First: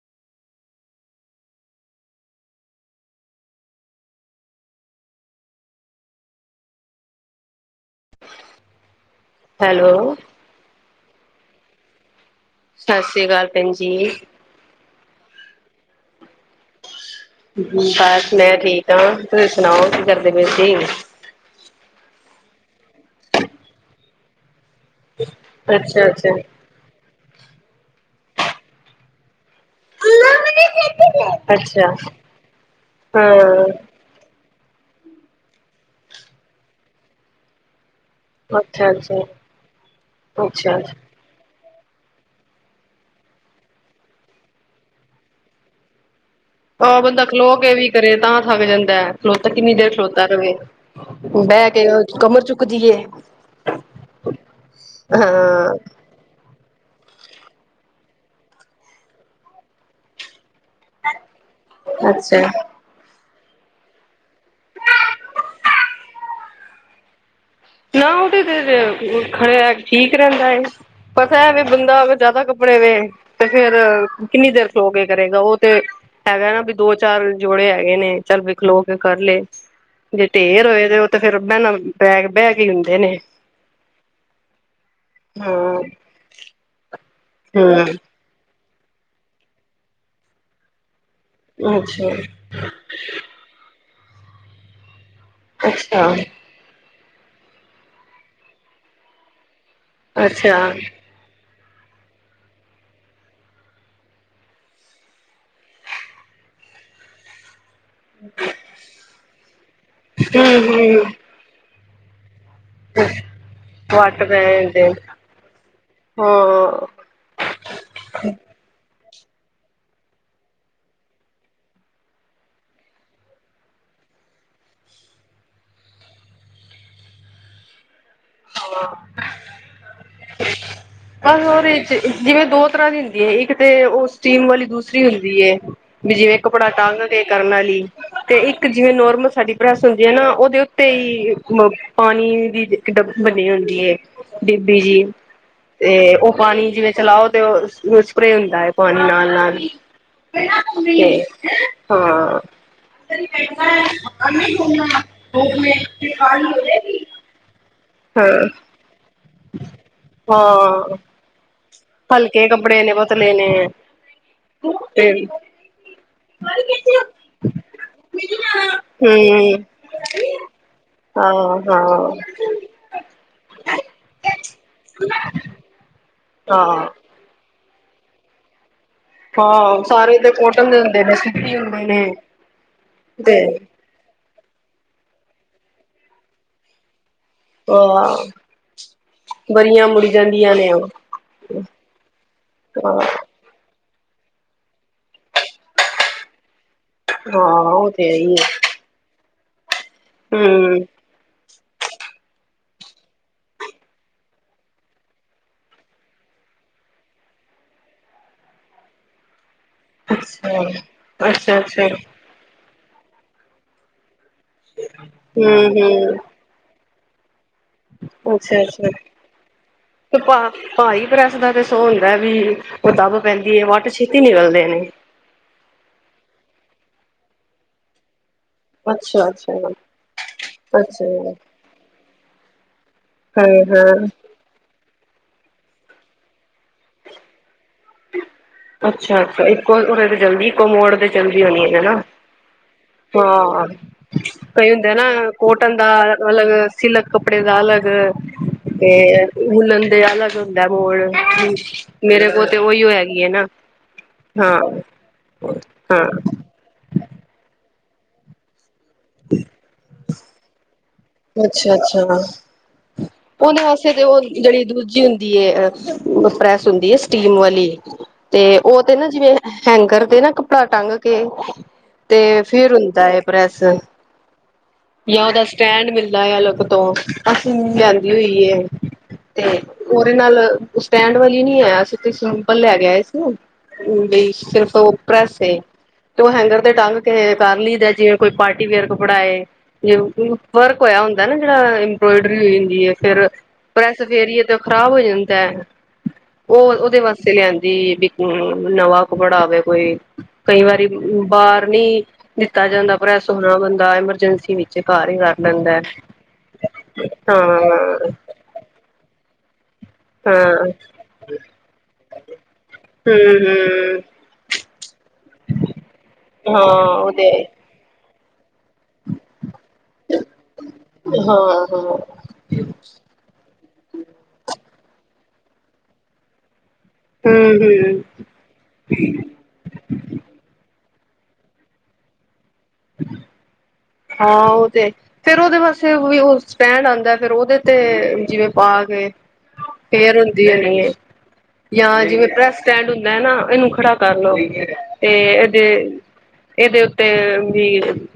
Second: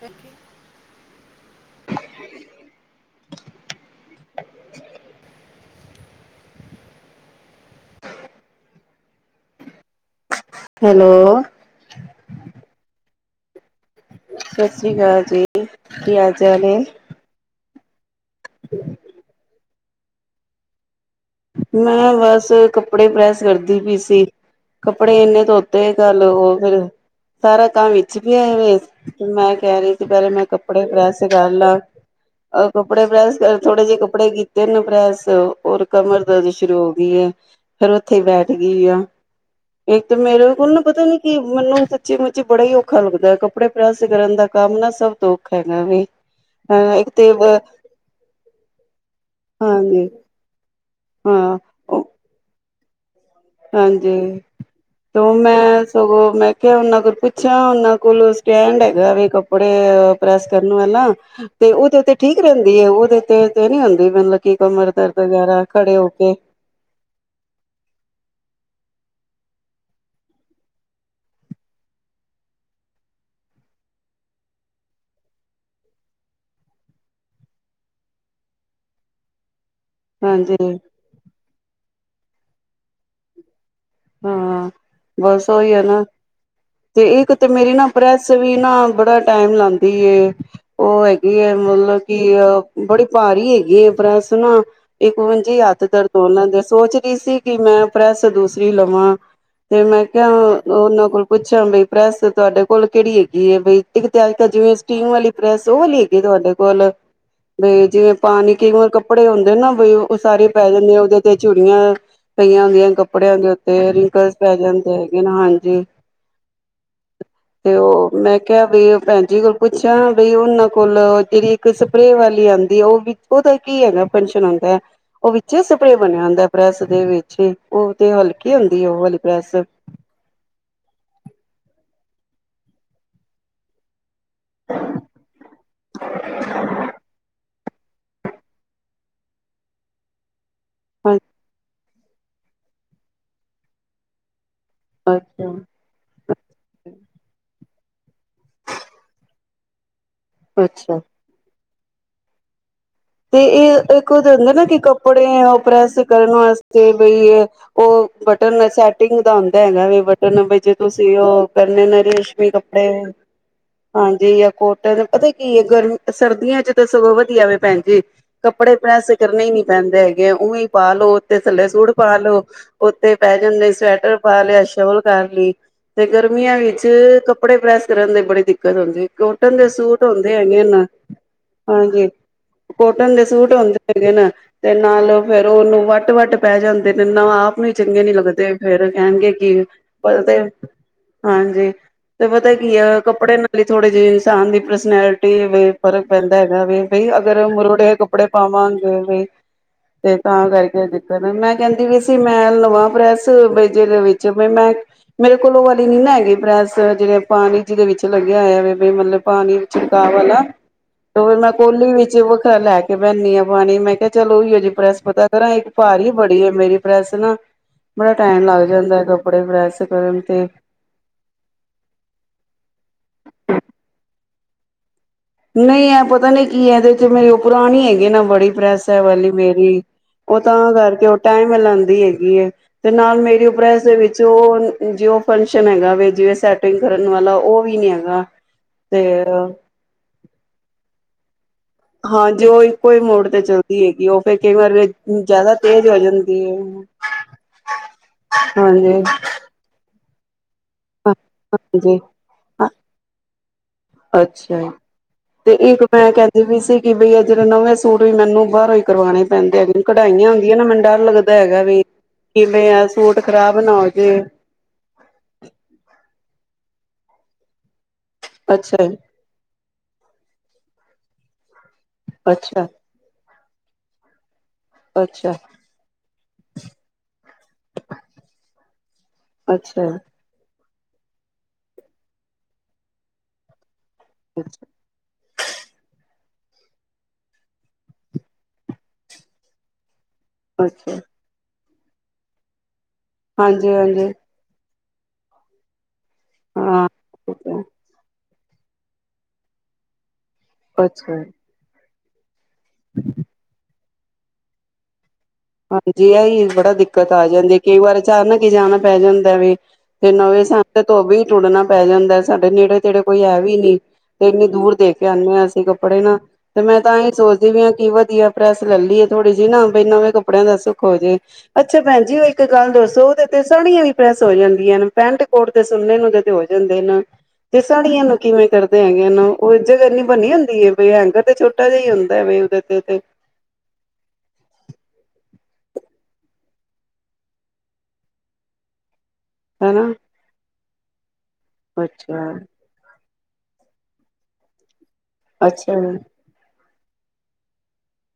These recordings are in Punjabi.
ਥੈਂਕ ਯੂ ਹੈਲੋ ਹੈਲੋ ਸਤਿ ਸ਼੍ਰੀ ਅਕਾਲ ਭੈਣ ਜੀ ਸਤਿ ਸ਼੍ਰੀ ਅਕਾਲ ਜੀ ਕੀ ਹਾਲ ਚਾਲ ਏ ਬਸ ਮੈਂ ਠੀਕ ਹਾਂ ਤੁਸੀਂ ਸੁਣਾਓ ਕੀ ਕਰਦੇ ਪ ਮੈਂ ਬਸ ਕੱਪੜੇ ਪ੍ਰੈਸ ਕਰਦੀ ਪਈ ਸੀ ਕੱਪੜੇ ਇੰਨੇ ਧੋਤੇ ਅੱਛਾ, ਕਲ ਅੱਛਾ, ਉਹ ਫਿਰ ਸਾਰਾ ਕੰਮ ਵਿੱਚ ਪੈਆ ਵ ਮੈਂ ਕਹਿ ਰਹੀ ਪਹਿਲੇ ਮੈਂ ਕੱਪੜੇ ਪ੍ਰੈਸ ਕਰ ਲਾ ਅੱਛਾ, ਕੱਪੜੇ ਪ੍ਰੈਸ ਕਰ ਹਾਂ, ਥੋੜੇ ਜਿਹੇ ਕੱਪੜੇੀਤੇ ਤੇ ਉਹ ਪ੍ਰੈਸ ਓਹ ਕਮਰ ਦਰਦ ਸ਼ੁਰੂ ਹੋ ਗਈ ਹੈ। ਫੇਿਰ ਉੱਥੇ ਬੈਠ ਗਈ ਅੱਛਾ, ਆ ਅੱਛਾ। ਇੱਕ ਤਾਂ ਮੇਰੇ ਕੋਲ ਅੱਛਾ, ਨਾ ਪਤਾ ਨੀ ਕੀ ਮੈਨੂੰ ਸੱਚੀ ਮੁੱਚੀ ਬੜਾ ਔਖਾ ਲੱਗਦਾ ਹੈ ਕੱਪੜੇ ਪ੍ਰੈਸ ਕਰਨ ਦਾ ਕੰਮ ਨਾ ਸਭ ਤੋਂ ਔਖਾ ਹੈਗਾ ਵੀ। ਆਹ ਬੰਦਾ ਖਲੋ ਕੇ ਵੀ ਕਰੇ ਤਾਂ ਥੱਕ ਜਾਂਦਾ ਖਲੋਤਾ ਕਿੰਨੀ ਦੇਰ ਹਾਂਜੀ ਖਲੋਤਾ ਰਵੈ ਹਾਂ। ਬਹਿ ਕੇ ਕਮਰ ਚੁੱਕਦੀਏ ਹਾਂਜੀ, ਤੋ ਮੈਂ ਸਗੋਂ, ਮੈਂ ਤੇ ਉਹਨਾਂ ਕੋਲ ਪੁੱਛਿਆ, ਉਹਨਾਂ ਕੋਲ ਸਟੈਂਡ ਹੈਗਾ ਵੀ, ਕੱਪੜੇ ਪ੍ਰੈਸ ਕਰਨ ਵਾਲਾ? ਤੇ ਉਹਦੇ ਉਤੇ ਠੀਕ ਅੱਛਾ। ਰਹਿੰਦੀ ਏ, ਉਹਦੇ ਤੇ, ਤੇ ਨੀ ਹੁੰਦੀ ਮਤਲਬ ਕੀ ਕਮਰ ਦਰਦ ਵਗੈਰਾ ਖੜੇ ਹੋ ਕੇ। [unintelligible] ਖੜੇ ਠੀਕ ਰਹਿੰਦਾ ਏ, ਪਤਾ ਹੈ ਵੀ ਬੰਦਾ ਜਿਆਦਾ ਕੱਪੜੇ ਵੇ। ਤੇ ਫੇਰ ਕਿੰਨੀ ਦੇਰ ਖਲੋ ਇਹ ਕਰੇਗਾ ਉਹ ਤੇ ਹੈਗਾ ਨਾ ਵੀ ਦੋ ਚਾਰ ਜੋੜੇ ਹੈਗੇ ਨੇ ਚੱਲ ਵਖਲੋ ਕੇ ਕਰ ਲਏ ਜੇ ਹਾਂਜੀ ਢੇਰ ਹੋਏ ਤੇ ਉਹ ਤੇ ਫ਼ਿਰ ਭੈ ਬੈਗ ਬਹਿਗ ਹੀ ਹੁੰਦੇ ਨੇ ਹਾਂ ਬਸ ਉਓਹੀ ਆ ਹਾਂ। ਨਾ ਤੇ ਇੱਕਤੇ ਮੇਰੀ ਨਾ ਹੂੰ ਪ੍ਰੈਸ ਸ ਵੀਨਾ ਬੜਾ ਟਾਈਮ ਲਾਦੀ ਉਹ ਹੈਗੀ ਹੈ ਮਤਲਬ ਅੱਛਾ ਕਿ ਬੜੀ ਭਾਰੀ ਹੈਗੀ ਹੈ ਪ੍ਰੈਸ ਨਾ ਇਹਵੰਜੀ ਹੱਥ ਦਰਦ ਅੱਛਾ ਹੋਣ ਲੱਗ ਗਿਆ ਸੋਚ ਰਹੀ ਸੀ ਕਿ ਮੈਂ ਪ੍ਰੈੱਸ ਦੂਸਰੀ ਲਵਾਂ ਤੇ ਮੈਂ ਕਿਹਾ ਅੱਛਾ ਉਹਨਾਂ ਕੋਲ ਪੁੱਛਾਂ ਬਈ ਪ੍ਰੈਸ ਤੁਹਾਡੇ ਕੋਲ ਕਿਹੜੀ ਹੈਗੀ ਹੈ ਬਈ ਇੱਕ ਤੇ ਅੱਜ ਕਲ ਜਿਵੇਂ ਸਟੀਮ ਵਾਲੀ ਪ੍ਰੈਸ ਓਹ ਵਾਲੀ ਹੈਗੀ ਤੁਹਾਡੇ ਕੋਲ ਬਈ ਜਿਵੇਂ ਪਾਣੀ ਕਈ ਵਾਰ ਕੱਪੜੇ ਹੁੰਦੇ ਨਾ ਬ ਉਹ ਸਾਰੇ ਹੂੰ ਪੈ ਜਾਂਦੇ ਆ ਹੂੰ। ਉਹਦੇ ਤੇ ਚੁੜੀਆਂ ਪਈਆਂ ਕੱਪੜਿਆਂ ਦੇ ਉੱਤੇ ਰਿੰਕਲਸ ਪੈ ਜਾਂਦੇ ਹੈਗੇ ਨੇ ਹਾਂਜੀ ਹਾਂ। ਤੇ ਓ, ਮੈਂ ਕਿਆ ਬਈ ਭੈਣ ਜੀ ਕੋਲ ਪੁੱਛਾਂ ਬਈ, ਉਹਨਾਂ ਕੋਲ ਜਿਹੜੀ ਇਕ ਸਪਰੇ ਵਾਲੀ ਆੰਦੀ ਉਹ ਵੀ, ਉਹਦਾ ਕੀ ਹੈਗਾ ਫਨਸ਼ਨ ਹੁੰਦੈ। ਉਹ ਵਿੱਚੇ ਸਪਰੇ ਬਨਿਆ ਹੁੰਦਾ ਪ੍ਰੈਸ ਦੇ ਵਿੱਚ, ਉਹ ਤੇ ਹਲਕੀ ਹੁੰਦੀ ਏ ਉਹ ਵਾਲੀ ਪ੍ਰੈਸ। ਬਸ ਹੋਰ ਜਿਵੇਂ ਦੋ ਤਰ੍ਹਾਂ ਦੀ ਹੁੰਦੀ ਹੈ ਇੱਕ ਤੇ ਉਸ [unintelligible] ਸਟੀਮ ਵਾਲੀ ਦੂਸਰੀ ਹੁੰਦੀ ਏ, ਵੀ ਜਿਵੇਂ ਕੱਪੜਾ ਟੰਗ ਕੇ ਕਰਨ ਆਲੀ। ਤੇ ਇੱਕ ਜਿਵੇਂ ਨੋਰਮਲ ਸਾਡੀ ਪੈ੍ਸ ਹੁੰਦੀ ਐ ਨਾ, ਉਹਦੇ ਉੱਤੇ ਹੀ ਪਾਣੀ ਦੀ ਬਨੀ ਹੁੰਦੀ ਏ, ਬੀਬੀ ਜੀ। ਅੱਛਾ ਤੇ ਉਹ ਪਾਣੀ ਜਿਵੇਂ ਚਲਾਓ ਤੇ ਉਹ, ਸਪਰੇ ਹੁੰਦਾ ਐ ਪਾਣੀ ਨਾਲ-ਨਾਲ। ਅੱਛਾ ਹਾਂ। ਤੇ ਇਹ ਇੱਕ ਉਹਦੇ ਹੁੰਦਾ ਨਾ ਕਿ, ਕੱਪੜੇ ਐਂ ਪ੍ਰੈਸ ਕਰਨ ਵਾਸਤੇ। ਬਈ, ਉਹ ਹਾਂ ਬਟਨ ਸੈਟਿੰਗ ਦਾ ਹੁੰਦਾ ਹੈਗਾ ਵੀ ਬਟਨ ਬਿਚ ਹਾਂ ਤੁਸੀਂ ਉਹ ਕਰਨਾ ਨਾਲ [inaudible] ਹਲਕੇ ਰੇਸ਼ਮੀ ਕੱਪੜੇ ਨੇ ਪਤਲੇ ਨੇ ਹਾਂਜੀ, ਆ ਕੋਟ ਦਾ ਤੇ ਪਤਾ ਕੀ ਐ ਗਰ ਸਰਦੀਆਂ ਚ ਤਾਂ ਸਗੋਂ ਵਧੀਆ ਵੀ ਪੈਣ। ਕੱਪੜੇ ਪ੍ਰੈਸ ਕਰਨੇ ਈਂ ਨੀ ਹਮ ਪੈਂਦੇ ਹੈਗੇ ਉਵੇਂ ਪਾ ਲੋ, ਤੇ ਥੱਲੇ ਹਾਂ ਸੂਟ ਪਾ ਲੋ। ਹਾਂ ਉੱਥੇ ਪੈ ਜਾਂਦੇ ਸਵੈਟਰ ਪਾ ਲਿਆ ਸ਼ੌਲ ਕਰ ਲਈ। ਤੇ ਗਰਮੀਆਂ ਵਿੱਚ, ਹਾਂ ਕੱਪੜੇ ਪ੍ਰੈਸ ਕਰਨ ਦੀ ਬੜੀ ਦਿੱਕਤ ਹੁੰਦੀ। ਕੋਟਨ ਦੇ ਹਾਂ ਸੂਟ ਸਾਰੇ ਤੇ ਹੁੰਦੇ ਹੈਗੇ ਕੋਟਨ ਦੇ ਨਾ, ਹੁੰਦੇ ਨੇ ਸੂਤੀ ਹੁੰਦੇ ਨੇ ਹਾਂਜੀ। ਕੋਟਨ ਦੇ ਤੇ ਸੂਟ ਆਉਂਦੇ ਹੈਗੇ ਨਾ, ਤੇ ਨਾਲ ਫੇਰ ਉਹਨੂੰ ਵੱਟ ਵੱਟ ਪੈ ਜਾਂਦੇਨੇ ਨਾ ਆਪ ਆਪ ਨੂੰ ਚੰਗੇ ਨੀ ਅ ਲੱਗਦੇ ਫੇਰ ਕਹਿਨ ਗੇ ਕਿ, ਬਰੀਆਂ ਮੁੜੀ ਪਤਾ ਜਾਂਦੀਆਂ ਨੇ ਉਹ ਹਾਂਜੀ, ਤੇ ਪਤਾ ਕੀ ਹਾਂ ਆ ਕੱਪੜੇ ਲਈ ਥੋੜੇ ਜਿਹੇ ਇਨਸਾਨ ਦੀ ਪਰਸਨੈਲਿਟੀ ਵੀ ਫਰਕ ਪੈਂਦਾ ਹੈਗਾ ਵੇ। ਬਈ ਹਾਂ ਅਗਰ ਉਹ ਮਰੋੜੇ ਤੇ ਹੈ ਕੱਪੜੇ ਹੀ ਹੈ ਪਾਵਾਂਗੇ ਵੀ, ਤੇ ਤਾਂ ਹਮ ਕਰਕੇ ਮੈਂ ਕਹਿੰਦੀ ਵੀ ਅਸੀ, ਮੈਂ ਲਵਾਂ ਪ੍ਰੈਸ ਵਿੱਚ ਵੀਚ ਮੈਂ ਮੇਰੇ ਕੋਲ ਉਹ ਵਾਲੀ ਨੀ ਨਾ ਹੈਗੀ ਪ੍ਰੈਸ, ਜਿਹੜੇ ਪਾਨੀ ਜਿਹਦੇ ਵਿੱਚ ਲੱਗਿਆ ਹੋਇਆ ਵੇ, ਮਤਲਬ ਪਾਨੀ ਛਿੜਕਾ ਵਾਲਾ, ਅੱਛਾ ਤੋਂ ਮੈ ਫਿਰ ਅੱਛਾ ਅੱਛਾ ਕੋਲੀ ਵਿੱਚ ਵੱਖਰਾ ਲੈ ਕੇ ਬੈਨੀਂ ਆ ਪਾਣੀ ਮੈਂ ਕਿਹਾ ਚਲ ਉਹੀਓ ਜਹੀ ਪ੍ਰੈਸ ਪਤਾ ਕਰਾਂ, ਇੱਕ ਹਮ ਭਾਰੀ ਹਮ ਬੜ ਮੇਰੀ ਪ੍ਰੈੱਸ ਨਾ, ਬੜਾ ਟਾਈਮ ਅੱਛਾ ਲੱਗ ਅੱਛਾ ਜਾਂਦਾ ਐ ਕੱਪੜੇ ਪ੍ਰੈਸ ਕਰਨ ਤੇ। ਭਾਰੀ ਪਰੈੱਸ ਦਾ ਤੇ ਸੋ ਹੁੰਦੈ ਵੀ, ਉਹ ਦੱਬ ਪੈਂਦੀ ਹੈ ਵੱਟ ਛੇਤੀ ਨੀਂ ਨਿਕਲਦੇ ਨੇ। ਨਹੀਂ ਐ ਪਤਾ ਨੀ ਕੀ ਐ ਇਹਦੇ ਵਿਚ, ਮੇਰੇ ਉਹ ਪੁਰਾਣੀ ਹੈਗੀਐ ਨਾ ਬੜੀ। ਪ੍ਰੈਸ ਐ ਅੱਛਾ ਵਾਲੀ ਅੱਛਾ ਮੇਰੀ, ਉਹ ਤਾਂ ਅੱਛਾ ਕਰਕੇ ਉਹ ਹਾਂ ਟਾਈਮ ਲਾਂਦੀ ਏਗੀ ਏ। ਤੇ ਨਾਲ ਮੇਰੀ ਉ ਪ੍ਰਰੈਸ ਦੇ ਹਾਂ ਵਿੱਚ ਉਹ ਜੇ ਉਹ ਫੰਕਸ਼ਨ ਹੈਗਾ ਵੇ ਜਿਵੇਂ ਸੈਟਿੰਗ ਕਰਨ ਵਾਲਾ ਉਹ ਵੀ ਨੀ ਹੈਗਾ। ਤੇ ਅੱਛਾ- ਅੱਛਾ ਇਕੋਰੇ ਤੇ ਜਲਦੀ ਇਕੋ ਮੋੜ ਦੇ [unintelligible] ਚਲਦੀ ਹੋਣੀ ਏ ਹਨਾਂ, ਹਾਂ ਜੋ ਇੱਕੋ ਹੀ ਮੋੜ ਤੇ ਹਾਂ, ਚੱਲਦੀ ਹੈਗੀ ਉਹ ਫਿਰ ਕਈ ਵਾਰ ਹੁੰਦੇ ਨਾ ਜ਼ਿਆਦਾ ਕੋਟ ਸਾਟਣ ਦਾ ਤੇਜ਼ ਹੋ ਜਾਂਦੀ ਅਲਗ, ਹੈ ਸਿਲਕ ਕਪੜੇ ਦਾ ਅਲਗ, ਤੇ ਹਾਂਜੀ ਵੁਲਣ ਦੇ ਅਲਗ ਹੁੰਦਾ ਮੋੜ ਹਾਂ ਹਾਂਜੀ ਮੇਰੇ ਕੋਲ ਤੇ ਉਹੀ ਹੋ ਹੈਗੀ ਹੈ। ਨਾ ਅਛਾ ਹਾਂ ਤੇ ਇਕ ਹਾਂ ਮੈ ਕਹਿੰਦੀ ਵੀ ਸੀ ਬਈ ਅ ਜਿ ਨਵੇ ਸੂਟ ਵੀ ਮੈਨੂੰ ਬਾਹਰੋ ਹੀ ਕਰਵਾਉਣੇ ਪੈਂਦੇ ਆ ਕਢਾਈਆ ਹੋਦੀਆਂ ਨਾ ਮੈਨੂੰ ਡਰ ਲਗਦਾ ਹੈਗਾ ਅੱਛਾ ਵੀ ਅੱਛਾ ਕਿਵੇ ਆ ਸੂਟ ਖਰਾਬ ਨਾ ਹੋ ਜਾਏ। ਜੇੜੀ ਦੂਜੀ ਹੁੰ ਦੀਐ, ਪ੍ਰੈਸ ਹੂੰਦੀ ਐ ਸਟੀਮ ਵਾਲੀ, ਤੇ ਉਹ ਅੱਛਾ ਤੇ ਜੀ, ਨਾ ਜਿਵੇ ਹੈਂਗਰ ਦੇ ਨਾ ਕੱਪੜਾ ਟੰਗ ਕੇ, ਤੇ ਅੱਛਾ ਫਿਰ ਹੁੰਦਾ ਐ ਪ੍ਰੈੱਸ। ਅੱਛਾ ਯਾਂ ਅੱਛਾ ਉਹਦਾ ਸਟੈਂਡ ਮਿਲਦਾ ਏ ਅਲਗ ਤੋਂ, ਅਸੀ ਨ ਹੋਈ ਹੈ ਤੇ ਅੱਛਾ ਉਹਦੇ ਨਾਲ [unintelligible] ਸਟੈਂਡ ਵਾਲੀ ਨੀ ਐ, ਸਿੱਦੀ ਸਿੰਪਲ ਲੈ ਕੇ ਆਏ ਸੀ, ਬਈ ਸਿਰਫ ਉਹ ਪਰੈਸ ਏ। ਤੇ ਉਹ ਹੈਂਗਰ ਤੇ ਟੰਗ ਕੇ ਕਰ ਲਈਦੈ, ਜਿਵੇਂ ਕੋਈ ਪਾਰਟੀ ਵੇਅਰ ਕੱਪੜਾ ਏ। ਜ ਵਰਕ ਅੱਛਾ, ਹੋਇਆ ਹੁੰਦਾ ਨਾ ਜਿਹੜਾ ਇੰਬਰੌਇਡਰੀ ਹੋਈ ਹੁੰਦੀ ਏ ਫੇਰ, ਹਾਂਜੀ ਪ੍ਰੈਸ ਹਾਂਜੀ ਫੇਰੀਏ ਖਰਾਬ ਹੋ ਜਾਂਦੈ, ਉਹ ਹਾਂ ਉਹਦੇ ਵਾਸਤੇ ਠੀਕ ਹੈ, ਲਿਆਂਦੀ, ਨਵਾ ਬੜਾਵੇ ਕੋਈ ਕਈ ਵਾਰੀ ਅੱਛਾ ਬਾਹਰ ਨਹੀ ਦਿਤਾ ਜਾਦਾ ਪ੍ਰੈਸ ਹੋਣਾ ਬੰਦਾ ਤਾ ਐਮਰਜੈਸੀ ਵਿਚ ਘਰ ਹੀ ਕਰ ਲੈਦਾ ਹੈ। ਹਾਂਜੀ ਹਾ- ਨਾ ਕੀ ਜਾਣਾ ਪੈ ਜਾਂਦਾ ਵੇ ਤੇ ਨਵੇ ਹਾਂ ਸਾਡੇ ਧੋਬੀ ਵੀ ਡੁਡਣਾ ਪੈ ਜਾਦਾ ਸਾਡੇ ਨੇੜੇ ਤੇੜੇ ਹੂੰ ਕੋਈ ਹੈ ਵੀ ਨੀ ਹੂੰ ਤੇ ਇਨੀ ਦੂਰ ਦੇ ਕੇ ਆਉਦੇ ਹਾ ਅਸੀ ਕੱਪੜੇ ਨਾਲ ਹਾਂ ਤੇ ਮੈ ਤਾਂਹੀ ਉਹ ਤੇ ਸੋਚਦੀ ਵੀ ਹੈ ਹਾ ਕੀ ਵਧੀਆ ਪ੍ਰੈਸ ਲੈ ਲਈਏ ਥੋੜੀ ਜਿਹੀ ਨਾ ਬਾਈ ਇਹ ਨਵੇ ਕੱਪੜਿਆਂ ਦਾ ਸੁੱਖ ਹੋ ਜਾਏ ਹਾਂ ਹਾਂ ਅੱਛਾ ਹਮ ਭੈਣ ਜੀ ਇਕ ਗਲ ਦਸੋ ਉਹਦੇ ਤੇ ਸਾੜੀਆ ਵੀ ਪ੍ਰੈਸ ਹੋ ਜਾਦੀਆ ਨੇ ਪੈਂਟ ਕੋਟ ਤੇ ਸੁਨੇ ਨੂੰ ਤੇ ਹੋ ਜਾਦੇ ਨੇ ਤੇ ਹਮ ਸਾੜਿਆ ਨੂੰ। ਕਿਵੇ ਕਰਦੇ ਹੈਗੇ ਨਾ ਉਹ ਜਗਾ ਬਣੀ ਹੁੰਦੀ ਹੈ। ਬਾਈ ਹੈਂਗਰ ਤੇ ਛੋਟਾ ਜਿਹਾ ਹੀ ਹੁੰਦਾ ਹੈ। ਉਹਦੇ ਤੇ [inaudible] ਹਾਂ ਉਹ ਤੇ- ਫੇਰ ਉਹਦੇ ਵਾਸਤੇ ਵੀ ਉਹ ਸਟੈਂਡ ਆਉਦਾ ਫੇਰ ਉਹਦੇ ਤੇ ਜਿਵੇ ਪਾ ਕੇ ਹਨਾ- ਹੁੰਦੀ ਹੋਣੀ ਏ ਜਾ ਜਿਵੇ ਅੱਛਾ ਪ੍ਰੈਸ ਸਟੈਂਡ ਹੁੰਦਾ ਹੈ ਨਾ ਇਹਨੂੰ ਖੜਾ ਕਰ ਲਓ ਤੇ ਅੱਛਾ ਇਹਦੇ- ਇਹਦੇ ਉਤੇ ਵੀ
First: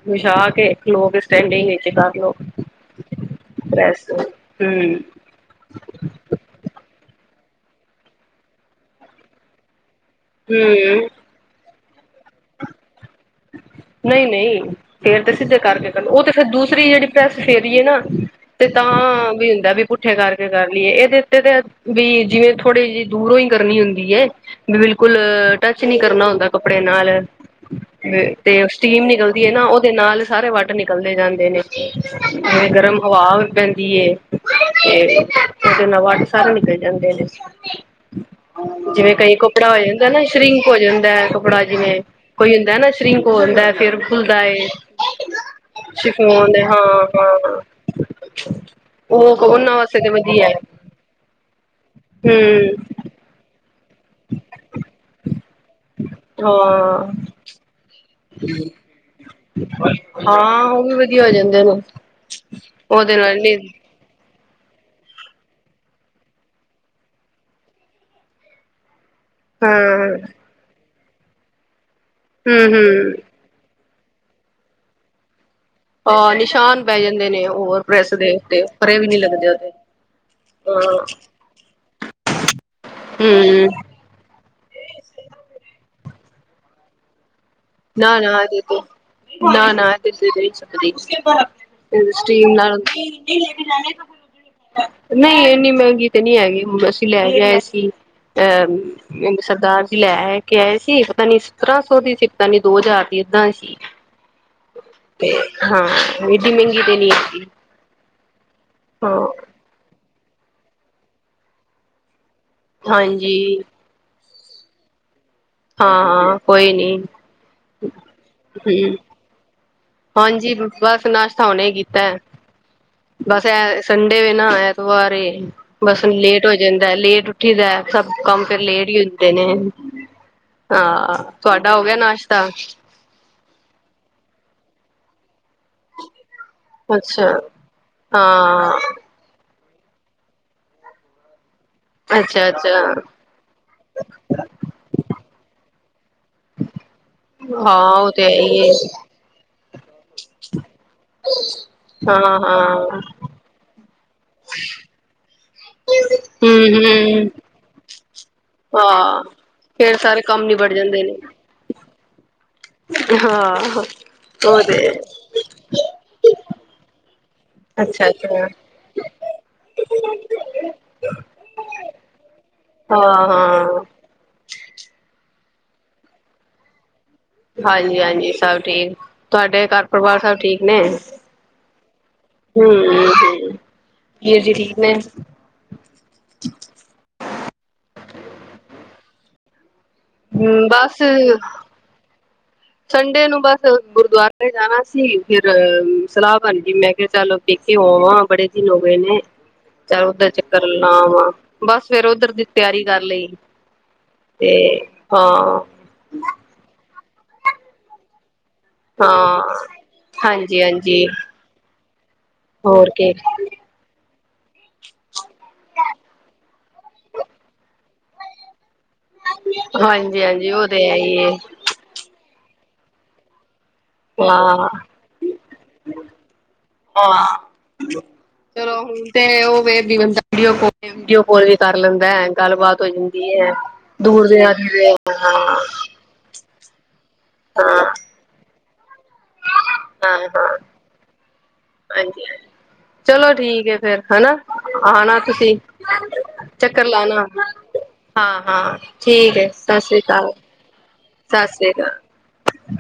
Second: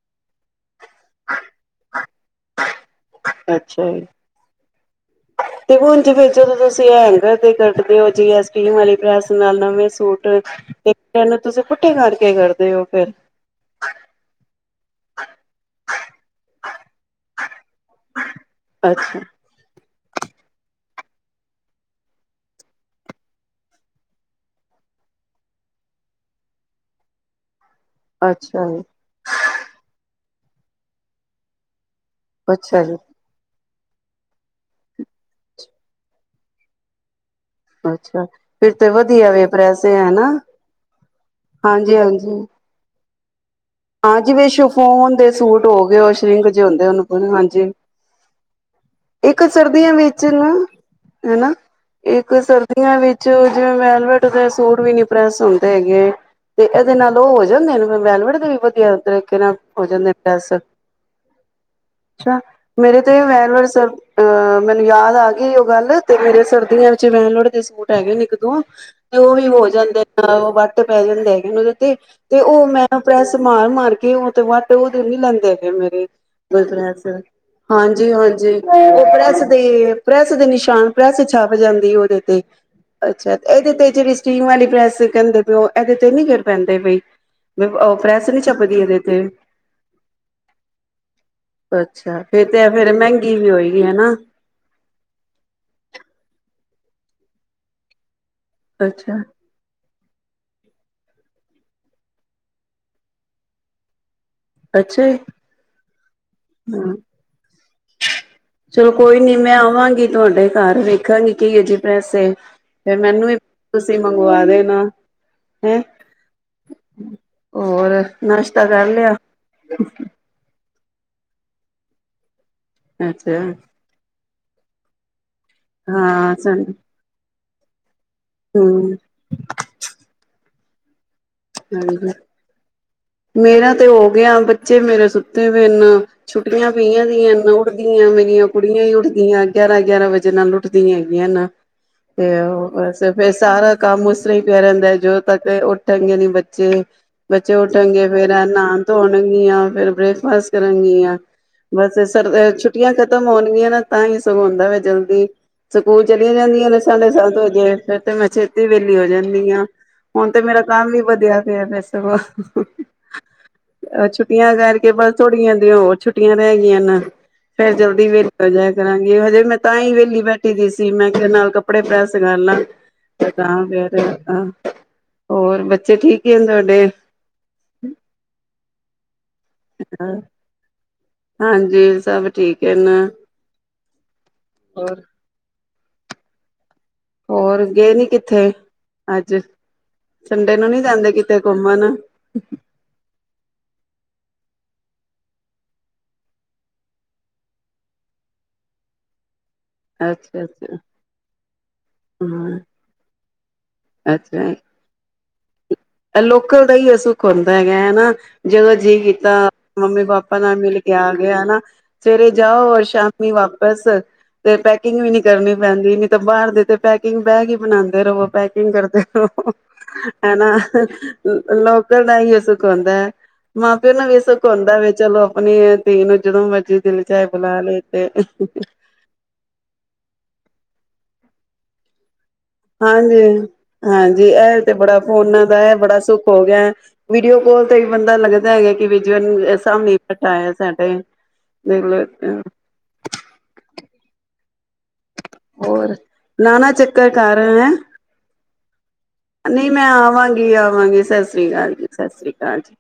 ਵਿਛਾ ਕੇ ਖਲੋ ਕੇ ਸਟੈਂਡਿੰਗ ਵਿੱਚ ਕਰ ਲਓ ਅੱਛਾ ਜੀ। ਪ੍ਰੈਸ ਤੇ ਹੁਣ ਜਵੇ ਜਦੋ ਤੁਸੀ ਹੈਗਰ ਤੇ ਕਰਦੇ ਹੋ ਜੀ ਐ ਸਟੀਮ ਵਾਲੀ ਪ੍ਰੈਸ ਨਾਲ ਨਵੇ ਸੂਟ ਹਮ ਪਹਿਲੇ ਤੁਸੀ ਪੁੱਠੇ ਕਰਕੇ ਕਰਦੇ ਹੋ ਫੇਰ ਨਹੀ -ਨਹੀ ਫਿਰ ਤੇ ਸਿਧੇ ਕਰਕੇ ਕਰਨ ਉਹ ਤੇ ਫਿਰ ਦੂਸਰੀ ਜਿਹੜੀ ਪ੍ਰੈਸ ਫੇਰੀਏ ਨਾ ਤੇ ਤਾਂ ਅੱਛਾ। ਵੀ ਹੁੰਦਾ ਵੀ ਪੁਠੇ ਕਰਕੇ ਕਰ ਲਈਏ ਇਹਦੇ ਉਤੇ ਤੇ ਵੀ ਜਿਵੇ ਥੋੜ੍ਹੀ ਜਿਹੀ ਦੂਰੋ ਹੀ ਕਰਨੀ ਹੁੰਦੀ ਹੇ ਬਿਲਕੁਲ ਟੱਚ ਨਹੀ ਕਰਨਾ ਹੁੰਦਾ ਕੱਪੜੇ ਨਾਲ ਤੇ ਅੱਛਾ ਜੀ, ਸਟੀਮ ਨਿਕਲਦੀ ਹੈ ਨਾ ਉਹਦੇ ਨਾਲ ਸਾਰੇ ਵਾਟ ਨਿਕਲਦੇ ਜਾਦੇ ਨੇ ਜਿਵੇ ਅੱਛਾ ਜੀ, ਗਰਮ ਹਵਾ ਪੈਦੀ ਏ ਤੇ ਉਹਦੇ ਨਾਲ ਵਟ ਸਾਰੇ ਨਿਕਲ ਜਾਦੇ ਨੇ ਅੱਛਾ। ਫਿਰ ਤੇ ਜਿਵੇ ਵਧੀਆ ਕਈ ਵੇ ਕੱਪੜਾ ਹੋ ਪ੍ਰੈਸ ਜਾਦਾ ਨਾ ਹੈਨਾ ਸ਼੍ਰੀਕ ਹੋ ਜਾਦਾ ਹੈ। ਕੱਪੜਾ ਜਿਵੇ ਹਾਂਜੀ-ਹਾਂਜੀ। ਹੁੰਦਾ ਨਾ ਸ਼੍ਰੀਕ ਹੋੰਦਾ ਹਾਂ ਜੀਵੇ ਸ਼ਫੋਨ ਦੇ ਸੂਟ ਹੋ ਗਏ ਉਹ ਸ਼੍ਰੀਂਕ ਸ਼ਿਫੋਨ ਦੇ ਹਾਂ ਹੁੰਦੇ ਉਹ ਹਾਂ ਹਾਂਜੀ ਉਹ ਇਕ ਉਹਨਾਂ ਸਰਦੀਆ ਵਾਸਤੇ ਤੇ ਵਿਚ ਵਧੀਆ ਨਾ ਹੈ। ਹਨਾ ਇਕ ਹੂੰ ਸਰਦੀਆਂ ਵਿਚ ਜਿਵੇ ਵੈਲਵਟ ਸੂਟ ਵੀ ਨੀ ਪ੍ਰੈਸ ਹੁਦੇ ਹੈਗੇ ਤੇ ਇਹਦੇ ਹਾਂ ਨਾਲ ਉਹ ਹੋ ਜਾਦੇ ਨੇ ਵੈਲਵਡ ਦੇ ਵੀ [unintelligible] ਹੋ ਜਾਦੇ ਪ੍ਰੈਸ ਹਾਂ ਉਹ ਵੀ ਵਧੀਆ ਹੋ ਜਾਂਦੇ ਨੇ ਅੱਛਾ ਮੇਰੇ ਤੇ ਉਹਦੇ ਇਹ ਨਾਲ ਨੀ ਵੈਲਵਟ ਸਬ ਅਹ ਮੈਨੂੰ ਯਾਦ ਆ ਗਈ ਉਹ ਗੱਲ ਤੇ ਮੇਰੇ ਸਰਦੀਆਂ ਵਿੱਚ ਵੈਂਲ ਲੋੜ ਦੇ ਸੂਟ ਹੈਗੇ ਨ ਇੱਕ ਦੋਂ ਤੇ ਉਹ ਵੀ ਹੋ ਹਾਂ ਜਾਂਦੇ ਵੱਟ ਪੈ ਜਾਂਦੇ ਹੈਗੇਦੇ ਤੇ ਹੂੰ ਉਹ ਮੈਂ ਹੂੰ ਪ੍ਰੈਸ ਸ ਮਾਰ ਮਾਰ ਕੇ ਉਹ ਤੇ ਵੱਟ ਉਹ ਦਿਨ ਨੀ ਲੈਂਦੇ ਮੇਰੇ। ਹਾਂ ਕੋਈ ਨਿਸ਼ਾਨ ਪੈ ਪ੍ਰੈਸ ਜਾਂਦੇ ਨੇ ਹੋਰ ਹਾਂਜੀ ਪ੍ਰੈਸ ਦੇ ਹਾਂਜੀ ਉੱਤੇ ਪਰੇ ਉਹ ਵੀ ਨੀ ਪ੍ਰੈਸ ਲੱਗਦੇ ਉਹਦੇ ਦੀ ਪ੍ਰੈਸ ਦੇ ਨਿਸ਼ਾਨ ਹਾਂ ਪ੍ਰੈਸ ਛਾਪ ਜਾਂਦੀ ਉਹਦੇ ਤੇ ਅੱਛਾ ਹੂੰ ਇਹਦੇ ਤੇ ਜਿਹੜੀ ਸਟੀਮ ਵਾਲੀ ਪ੍ਰੈਸ ਕਹਿੰਦੇ ਪਓ ਇਹਦੇ ਤੇ ਨੀ ਗਿਰ ਪੈਂਦੇ ਬਈ। ਨਾ ਨਾ ਤੇ ਤੂੰ ਨਾ ਨਾ ਇਹਦੇ ਤੇ ਨਹੀ ਛਪਦੀ ਇਹ ਅੱਛਾ ਫੇਰ ਸਟੀਮ ਤੇ ਨਾਲ ਫੇਰ ਨਹੀਂ ਮਹਿੰਗੀ ਵੀ ਹੋਏਗੀ ਹਨਾ ਇੰਨੀ ਮਹਿੰਗੀ ਤੇ ਨਹੀਂ ਹੈਗੀ ਹ ਅਸੀਂ ਲੈ ਕੇ ਆਏ ਸੀ ਅੱਛਾ, ਅਹ ਸਰਦਾਰ ਜੀ ਲੈ ਕੇ ਆਏ ਸੀ ਪਤਾ ਨੀ ਸਤਰਾਂ ਸੌ ਦੀ ਸੀ। ਪਤਾ ਨੀ ਦੋ ਹਜਾਰ ਏਦਾਂ ਸੀ ਤੇ ਹਾਂ। ਏਡੀ ਮਹਿੰਗੀ ਹਾ ਤੇ ਨਹੀਂ ਹੈਗੀ ਚਲੋ ਕੋਈ ਹਾਂ ਨੀ ਮੈ ਆਵਾਗੀ। ਤੁਹਾਡੇ ਘਰ ਵੇਖਾਂਗੀ ਕੀਏ ਜੀ ਪੈਸੇ ਫੇਰ ਮੈਨੂੰ ਵੀ ਹਾਂਜੀ ਤੁਸੀ ਮੰਗਵਾ ਦੇਣਾ ਹਾਂ ਕੋਈ ਨੀ ਹੋਰ ਨਾਸ਼ਤਾ ਕਰ ਹਮ ਲਿਆ। ਹਾਂਜੀ ਬਸ ਨਸ਼ਤਾ ਉਹਨੇ ਕੀਤਾ ਅੱਛਾ ਬਸ ਐ ਸੰਡੇ ਨਾ ਐਤਵਾਰ ਏ ਬਸ ਹਾਂ, ਲੇਟ ਹੋ ਸਾਨੂੰ ਜਾਂਦਾ ਲੇਟ ਉੱਠੀ ਦਾ। ਸਭ ਕੰਮ ਫੇਿਰ ਲੇਟ ਹੂੰ ਹੀਈ ਹੁੰਦੇ ਨੇ ਹਾਂ ਤੁਹਾਡਾ ਹੋ ਗਿਆ ਹਾਂਜੀ। ਨਾਸ਼ਤਾ? ਮੇਰਾ ਤੇ ਹੋ ਗਿਆ ਬੱਚੇ ਮੇਰੇ ਸੁੱਤੇ ਪਨ। ਛੁੱਟੀਆਂ ਪਈਆਂ ਅੱਛਾ ਦੀਆਂ ਉੱਠਦੀਆਂ ਮੇਰੀਆਂ ਹਾਂ ਕੁੜੀਆਂ ਹੀ ਉੱਠ ਦੀਆਂ। ਗਿਆਰਾਂ ਗਿਆਰਾਂ ਵਜੇ ਨਾਲ ਉਠਦੀਆਂ ਹੈਗੀਆਂ ਨਾ ਤੇ ਅੱਛਾ ਉਹ ਅੱਛਾ ਬਸ। ਫ ਸਾਰਾ ਕੰਮ ਉਸ ਤਰ੍ਹਾਂ ਹੀ ਪਿਆ ਰਹਿੰਦਾ ਹੈ ਜਦੋਂ ਤੱਕ ਉੱਠਣਗੇ ਨੀ ਬੱਚੇ। ਬੱਚੇ ਹਾਂ ਉੱਠਣਗੇ ਉਹ ਤੇ ਫੇਰ ਹੈ ਹੀ ਏ ਨਹਾਾਨ ਧੋਣ ਗੀਆ ਫੇਿਰ ਬ੍ਰੇਕਫਾਸਟ ਕਰਨਗੀਆਂ। ਵੈਸੈ ਹਾਂ ਸਰ ਛੁੱਟੀਆਂ ਹਾਂ ਖਤਮ। ਹੁੰਦੀਆ ਨਾ ਤਾਂ ਹੀ ਸਾਉਂ ਹੂਦਾ ਵ ਜਲਦੀ ਸਕੂਲ ਚਲੀਆਂ ਹੂੰ ਜਾਂਦੀਆਂ ਨੇ ਸਾਢੇ ਹੂੰ ਸੱਤ ਵਜੇ ਫੇਰ ਤੇ ਮੈਂ ਛੇਤੀ ਵਹਲੀ ਹੋ ਹਾਂ ਜਾਂਦੀ ਹਾਂ ਫੇਰ ਸਾਰੇ ਹੁਣ ਤੇ ਮੇਰਾ ਨਿਬੜ ਕੰਮ ਵੀ ਜਾਂਦੇ ਵਧਆ ਨੇ ਪਿਆ ਵੈਸ ਹਾਂ ਛੁੱਟੀਆਂ ਉਹ ਤੇ ਕਰਕੇ ਬਸ ਥੋੜੀਆਂ ਦੀ ਹੋਰ ਛੁੱਟੀਆਂ ਰਹਿ ਗਈਆਂ ਨਾ। ਫੇਰ ਜਲਦੀ ਅੱਛਾ ਵਿਹਲੀ ਅੱਛਾ ਹਾਂ ਹੋ ਜਇ ਕਰਾਂਗੀ ਹਜੇ ਮੈਂ ਤਾਂ ਹੀ ਵਿਹਲੀ ਬੈਠੀ ਦੀ ਸੀ ਮੈਂ ਕਿਹਾ ਨਾਲ ਕੱਪੜੇ ਪੈਸ ਕਰ ਲਾ। ਤਾਂ ਹਾਂ ਫੇਰ ਹੋਰ ਬੱਚੇ ਠੀਕ ਹੀ ਆ ਤੁਹਾਡੇ? ਹਾਂਜੀ ਹਾਂਜੀ ਸਭ ਠੀਕ ਤੁਹਾਡੇ ਘਰ ਪਰਿਵਾਰ ਸਭ ਠੀਕ ਨੇ? ਹਾਂਜੀ ਸਭ ਠੀਕ ਹੈ ਨਾ ਹਮ ਜੇਠ ਜੀ ਠੀਕ ਨੇ ਹੋਰ ਹੋਰ ਗਏ ਨੀ ਕਿੱਥੇ ਅੱਜ ਸਨਡੇਅ ਨੂੰ ਨੀ ਬਸ ਜਾਂਦੇ ਕਿੱਥੇ ਘੁੰਮਣ? ਸੰਡੇ ਨੂੰ ਬਸ ਗੁਰਦੁਆਰੇ ਜਾਣਾ ਸੀ ਫਿਰ ਸਲਾਹ ਬਣ ਗਈ ਮੈਂ ਕਿਹਾ ਚੱਲ ਫਿਰ ਹੋ ਆਵਾਂ ਬੜੇ ਦਿਨ ਹੋ ਗਏ ਨੇ। ਚੱਲ ਓਧਰ ਅੱਛਾ ਚੱਕਰ ਅੱਛਾ ਲਾ ਵਾਂ ਬਸ ਫੇਿਰ ਉਧਰ ਦੀ ਹਾਂ ਤਿਆਰੀ ਕਰ ਲਈ। ਅੱਛਾ। ਤੇ ਹਾਂ। ਲੋਕਲ ਦਾ ਹੀ ਇਹਸ ਸੁੱਖ ਹੁੰਦਾ ਹੈਗਾ ਹਨਾ। ਜਦੋ ਜੀਅ ਕੀਤਾ ਹਾਂ ਮੰਮੀ ਪਾਪਾ ਨਾਲ ਹਾਂਜੀ ਮਿਲ ਕੇ ਹਾਂਜੀ ਆ ਗਿਆ ਹਨਾ। ਸਵੇਰੇ ਜਾਓ ਰ ਹੋਰ ਕੀ ਸ਼ਾਮੀ ਵਾਪਿਸ ਤੇ ਪੈਕਿੰਗ ਵੀ ਨੀ ਕਰਨੀ ਪੈਂਦੀ ਨਹੀਂ ਤਾਂ ਬਾਹਰ ਦੇ ਤੇ ਪੈਕਿੰਗ ਬਾਗ ਹੀ ਬਣਾਉਂਦੇ ਰਵੋ ਪੈਕਿੰਗ ਕਰਦੇ। ਹਾਂਜੀ ਹਾਂਜੀ ਹਨਾ ਉਹ ਤੇ ਹੈ ਹੀ ਏ ਲੋਕਲ ਦਾ ਇਹੀਓ ਸੁਖ ਹਉਂਦਾ ਹੈ। ਮਾਂ ਪਿਓ ਨੂੰ ਵੀੇਸਖ ਹਾਂ ਹੁੰਦਾ ਵ ਚਲੋ ਆਪਣੀ ਧੀ ਨੂੰ ਜਦੋਂ ਮਰਜੀੀ ਦਿਲ ਹਾਂ ਚਾਹਏ ਬੁਲਾ ਲ ਤੇ ਇਹ ਓ ਵੈ ਜੀਵੇ ਵੀਡੀਓ ਕਾਲ ਵੀ ਕਰ ਲੈਂਦਾ ਹੈ। ਗੱਲਬਾਤ ਹੋ ਹਾਂਜੀ ਜਾਂਦੀ ਹੈ ਦੂਰ ਹਾਂਜੀ ਦੇ ਇਹ ਆਦਮੀ ਤੇ ਦੇ ਬੜਾ ਫੋਨਾਂ ਹਾਂ ਦਾ ਇਹ ਬੜਾ ਸੁੱਖ ਹੋ ਗਿਆ ਹੈ। ਵੀਡੀਓ ਕਾਲ ਤੇ ਹਾਂ ਵੀ ਬੰਦਾ ਲੱਗ਼ਦਾ ਇਹ ਹੈਗਾ ਕਿ ਬਿਜਵਨ ਸਮਨੇ ਹਾਂ ਹਾਂ ਬੈਠਾਆ ਸਾਡੇ ਦੇਖਲ ਹਾਂਜੀ ਹਾਂਜੀ ਚਲੋ ਠੀਕ ਹੈ ਫੇਿਰ ਹੈਨਾ ਆਣਾ ਤੁਸੀਂ ਹੋਰ ਚੱਕਰ ਲਾਣਾ। ਘਰ ਹੈਂ। ਹਾਂ ਹਾਂ। ਠੀਕ ਹੈ ਨਹੀਂ ਸਤਿ ਮੈਂ ਸ੍ਰੀ ਅਕਾਲ ਆਵਾਂਗੀ ਆਵਾਂਗੀ ਸਤਿ ਸ਼੍ਰੀ ਅਕਾਲ ਜੀ ਸਤਿ ਸ਼੍ਰੀ ਅਕਾਲ ਜੀ।